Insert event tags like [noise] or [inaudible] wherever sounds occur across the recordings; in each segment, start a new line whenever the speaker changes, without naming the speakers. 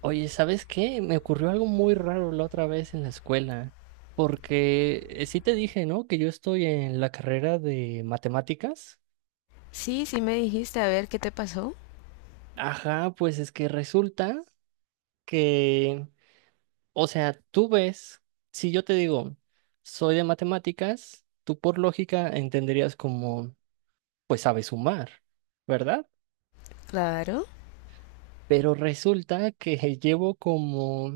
Oye, ¿sabes qué? Me ocurrió algo muy raro la otra vez en la escuela, porque sí te dije, ¿no? Que yo estoy en la carrera de matemáticas.
Sí, sí me dijiste, a ver qué te pasó.
Ajá, pues es que resulta que, o sea, tú ves, si yo te digo, soy de matemáticas, tú por lógica entenderías como, pues sabes sumar, ¿verdad?
Claro.
Pero resulta que [laughs] llevo como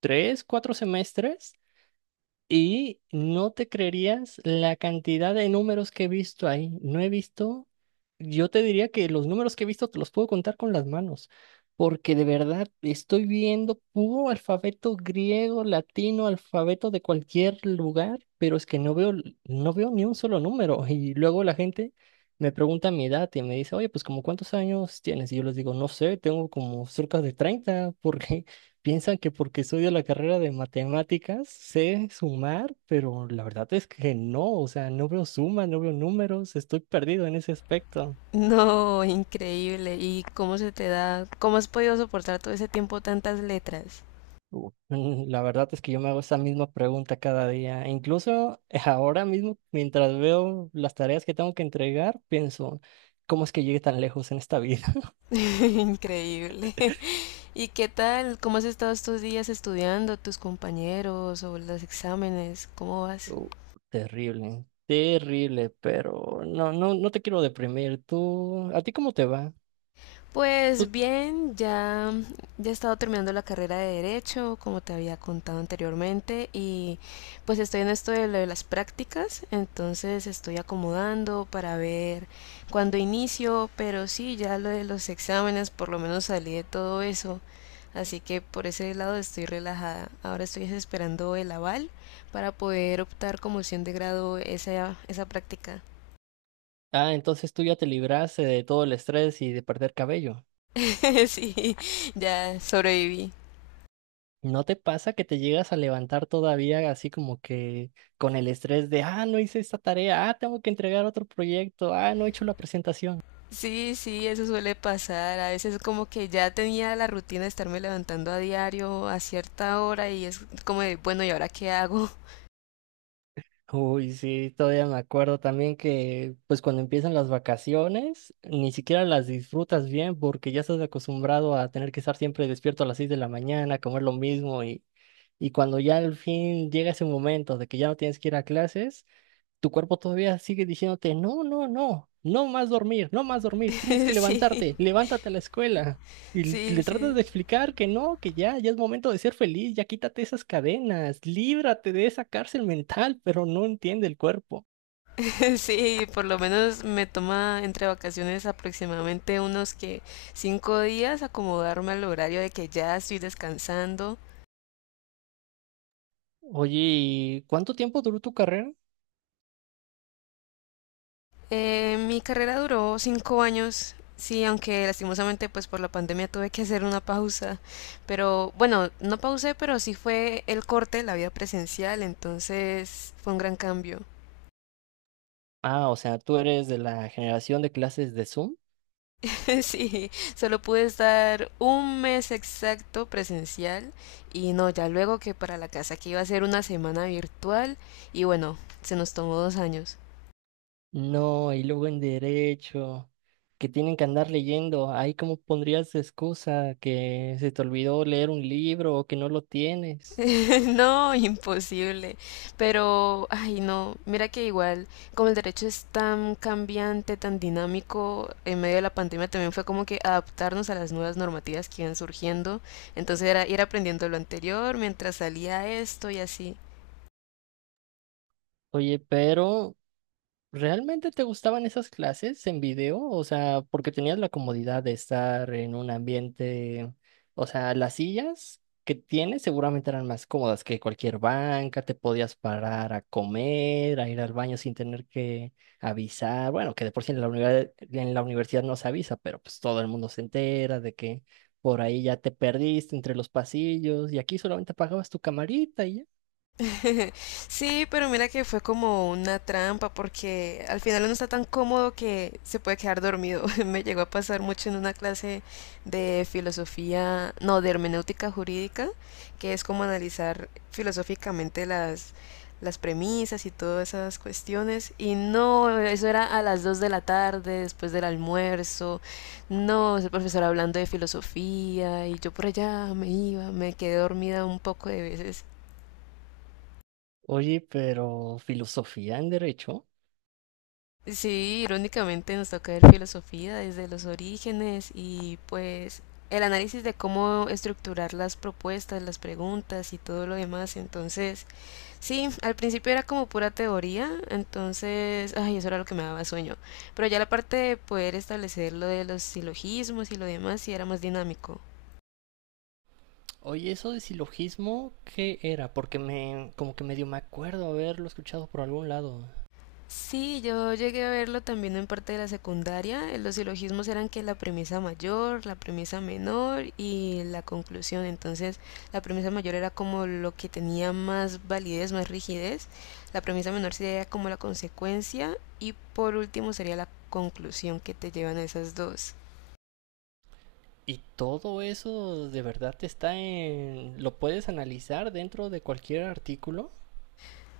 3, 4 semestres. Y no te creerías la cantidad de números que he visto ahí. No he visto, yo te diría que los números que he visto te los puedo contar con las manos, porque de verdad estoy viendo puro alfabeto griego, latino, alfabeto de cualquier lugar, pero es que no veo, no veo ni un solo número. [laughs] Y luego la gente me pregunta mi edad y me dice, oye, pues ¿como cuántos años tienes? Y yo les digo, no sé, tengo como cerca de 30, [laughs] porque piensan que porque estudio la carrera de matemáticas sé sumar, pero la verdad es que no, o sea, no veo sumas, no veo números, estoy perdido en ese aspecto.
No, increíble. ¿Y cómo se te da? ¿Cómo has podido soportar todo ese tiempo tantas letras?
La verdad es que yo me hago esa misma pregunta cada día. Incluso [laughs] ahora mismo, mientras veo las tareas que tengo que entregar, pienso, ¿cómo es que llegué tan lejos en esta vida? [laughs]
[laughs] Increíble. ¿Y qué tal? ¿Cómo has estado estos días estudiando, tus compañeros o los exámenes? ¿Cómo vas?
Uh, Terrible, terrible, pero no, no, no te quiero deprimir. ¿A ti cómo te va?
Pues bien, ya, ya he estado terminando la carrera de Derecho, como te había contado anteriormente, y pues estoy en esto de lo de las prácticas, entonces estoy acomodando para ver cuándo inicio, pero sí, ya lo de los exámenes, por lo menos salí de todo eso, así que por ese lado estoy relajada. Ahora estoy esperando el aval para poder optar como opción de grado esa práctica.
Ah, entonces tú ya te libraste de todo el estrés y de perder cabello.
[laughs] Sí, ya sobreviví.
¿No te pasa que te llegas a levantar todavía así como que con el estrés de, ah, no hice esta tarea, ah, tengo que entregar otro proyecto, ah, no he hecho la presentación?
Sí, sí, eso suele pasar. A veces como que ya tenía la rutina de estarme levantando a diario a cierta hora y es como de, bueno, ¿y ahora qué hago?
Uy, sí, todavía me acuerdo también que pues cuando empiezan las vacaciones, ni siquiera las disfrutas bien porque ya estás acostumbrado a tener que estar siempre despierto a las 6 de la mañana, comer lo mismo y cuando ya al fin llega ese momento de que ya no tienes que ir a clases, tu cuerpo todavía sigue diciéndote, no, no, no, no más dormir, no más dormir, tienes que
[laughs] Sí,
levantarte, levántate a la escuela. Y
sí,
le tratas
sí.
de explicar que no, que ya, ya es momento de ser feliz, ya quítate esas cadenas, líbrate de esa cárcel mental, pero no entiende el cuerpo.
[laughs] Sí, por lo menos me toma entre vacaciones aproximadamente unos que 5 días acomodarme al horario de que ya estoy descansando.
Oye, ¿y cuánto tiempo duró tu carrera?
Mi carrera duró 5 años, sí, aunque lastimosamente pues por la pandemia tuve que hacer una pausa, pero bueno, no pausé, pero sí fue el corte, la vida presencial, entonces fue un gran cambio.
Ah, o sea, tú eres de la generación de clases de Zoom.
[laughs] Sí, solo pude estar un mes exacto presencial y no, ya luego que para la casa que iba a ser una semana virtual y bueno, se nos tomó 2 años.
No, y luego en derecho, que tienen que andar leyendo. Ahí cómo pondrías de excusa que se te olvidó leer un libro o que no lo tienes.
[laughs] No, imposible. Pero, ay, no, mira que igual, como el derecho es tan cambiante, tan dinámico, en medio de la pandemia también fue como que adaptarnos a las nuevas normativas que iban surgiendo. Entonces era ir aprendiendo lo anterior mientras salía esto y así.
Oye, pero ¿realmente te gustaban esas clases en video? O sea, porque tenías la comodidad de estar en un ambiente, o sea, las sillas que tienes seguramente eran más cómodas que cualquier banca, te podías parar a comer, a ir al baño sin tener que avisar. Bueno, que de por sí en la universidad no se avisa, pero pues todo el mundo se entera de que por ahí ya te perdiste entre los pasillos y aquí solamente pagabas tu camarita y ya.
[laughs] Sí, pero mira que fue como una trampa porque al final uno está tan cómodo que se puede quedar dormido. [laughs] Me llegó a pasar mucho en una clase de filosofía, no, de hermenéutica jurídica, que es como analizar filosóficamente las premisas y todas esas cuestiones. Y no, eso era a las 2 de la tarde, después del almuerzo. No, el profesor hablando de filosofía y yo por allá me iba, me quedé dormida un poco de veces.
Oye, pero filosofía en derecho.
Sí, irónicamente nos toca ver filosofía desde los orígenes y pues el análisis de cómo estructurar las propuestas, las preguntas y todo lo demás. Entonces, sí, al principio era como pura teoría, entonces, ay, eso era lo que me daba sueño. Pero ya la parte de poder establecer lo de los silogismos y lo demás sí era más dinámico.
Oye, eso de silogismo, ¿qué era? Porque me, como que medio me acuerdo haberlo escuchado por algún lado.
Sí, yo llegué a verlo también en parte de la secundaria. Los silogismos eran que la premisa mayor, la premisa menor y la conclusión. Entonces, la premisa mayor era como lo que tenía más validez, más rigidez. La premisa menor sería como la consecuencia y por último sería la conclusión que te llevan a esas dos.
Y todo eso de verdad está en... ¿Lo puedes analizar dentro de cualquier artículo?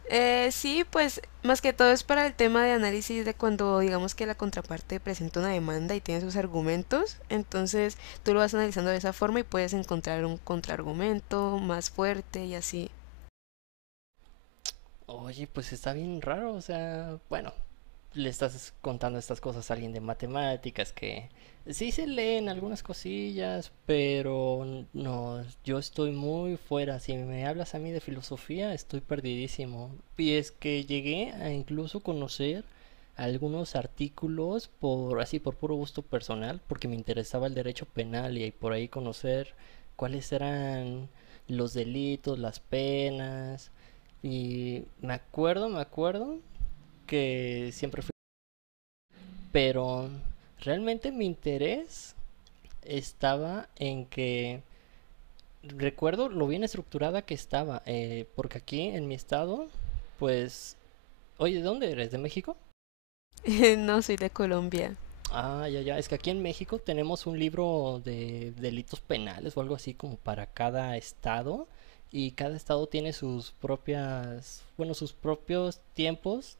Sí, pues más que todo es para el tema de análisis de cuando digamos que la contraparte presenta una demanda y tiene sus argumentos, entonces tú lo vas analizando de esa forma y puedes encontrar un contraargumento más fuerte y así.
Oye, pues está bien raro, o sea, bueno, le estás contando estas cosas a alguien de matemáticas que sí se leen algunas cosillas, pero no, yo estoy muy fuera. Si me hablas a mí de filosofía, estoy perdidísimo. Y es que llegué a incluso conocer algunos artículos por así por puro gusto personal, porque me interesaba el derecho penal y por ahí conocer cuáles eran los delitos, las penas. Y me acuerdo que siempre fui, pero realmente mi interés estaba en que recuerdo lo bien estructurada que estaba, porque aquí en mi estado, pues, oye, ¿de dónde eres? ¿De México?
[laughs] No soy de Colombia.
Ah, ya, ya, es que aquí en México tenemos un libro de delitos penales o algo así como para cada estado y cada estado tiene sus propias, bueno, sus propios tiempos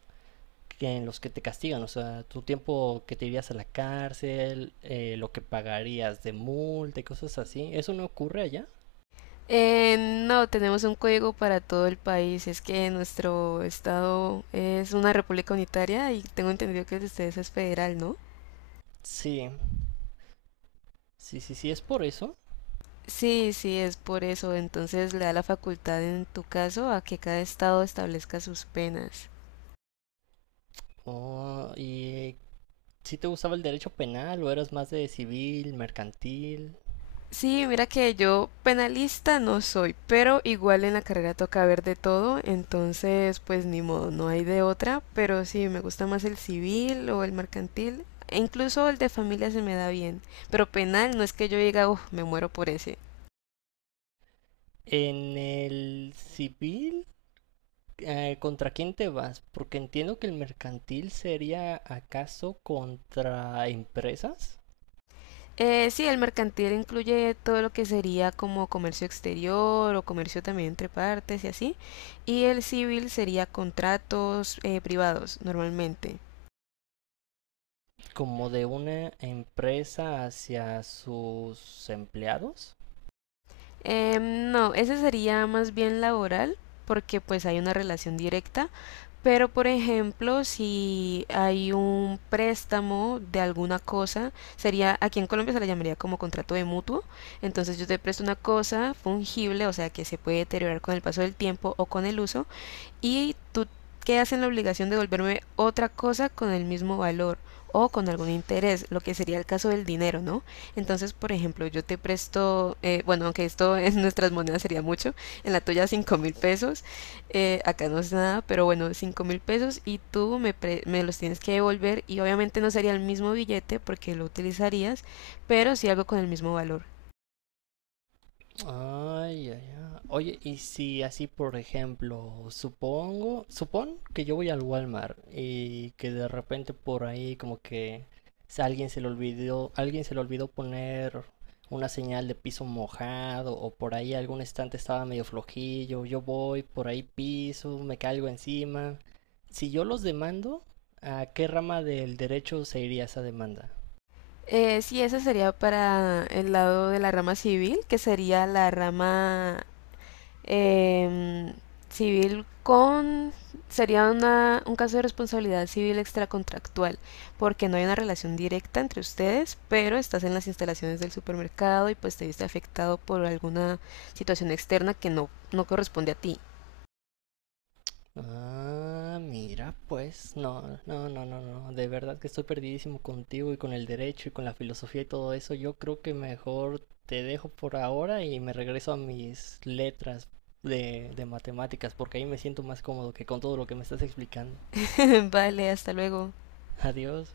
que en los que te castigan, o sea, tu tiempo que te irías a la cárcel, lo que pagarías de multa y cosas así. ¿Eso no ocurre allá?
No, tenemos un código para todo el país, es que nuestro estado es una república unitaria y tengo entendido que el de ustedes es federal, ¿no?
Sí, sí, sí, sí, es por eso.
Sí, sí, es por eso. Entonces le da la facultad en tu caso a que cada estado establezca sus penas.
Oh, ¿y si te gustaba el derecho penal o eras más de civil, mercantil?
Sí, mira que yo penalista no soy, pero igual en la carrera toca ver de todo, entonces pues ni modo, no hay de otra, pero sí, me gusta más el civil o el mercantil, e incluso el de familia se me da bien, pero penal no es que yo diga, uff, me muero por ese.
En el civil, ¿contra quién te vas? Porque entiendo que el mercantil sería acaso contra empresas.
Sí, el mercantil incluye todo lo que sería como comercio exterior o comercio también entre partes y así. Y el civil sería contratos privados normalmente.
Como de una empresa hacia sus empleados.
No, ese sería más bien laboral porque pues hay una relación directa. Pero por ejemplo, si hay un préstamo de alguna cosa, sería, aquí en Colombia se le llamaría como contrato de mutuo. Entonces yo te presto una cosa fungible, o sea que se puede deteriorar con el paso del tiempo o con el uso, y tú quedas en la obligación de devolverme otra cosa con el mismo valor o con algún interés, lo que sería el caso del dinero, ¿no? Entonces, por ejemplo, yo te presto, bueno, aunque esto [laughs] en nuestras monedas sería mucho, en la tuya 5.000 pesos, acá no es nada, pero bueno, 5.000 pesos y tú me los tienes que devolver y obviamente no sería el mismo billete porque lo utilizarías, pero sí algo con el mismo valor.
Ay, ay, ay. Oye, y si así, por ejemplo, supongo, supón que yo voy al Walmart y que de repente por ahí como que si alguien se le olvidó, alguien se le olvidó poner una señal de piso mojado o por ahí algún estante estaba medio flojillo, yo voy, por ahí piso, me caigo encima. Si yo los demando, ¿a qué rama del derecho se iría esa demanda?
Sí, esa sería para el lado de la rama civil, que sería la rama. Em, Civil con... Sería un caso de responsabilidad civil extracontractual, porque no hay una relación directa entre ustedes, pero estás en las instalaciones del supermercado y pues te viste afectado por alguna situación externa que no, no corresponde a ti.
Ah, mira, pues, no, no, no, no, no, de verdad que estoy perdidísimo contigo y con el derecho y con la filosofía y todo eso. Yo creo que mejor te dejo por ahora y me regreso a mis letras de matemáticas, porque ahí me siento más cómodo que con todo lo que me estás explicando.
[laughs] Vale, hasta luego.
[laughs] Adiós.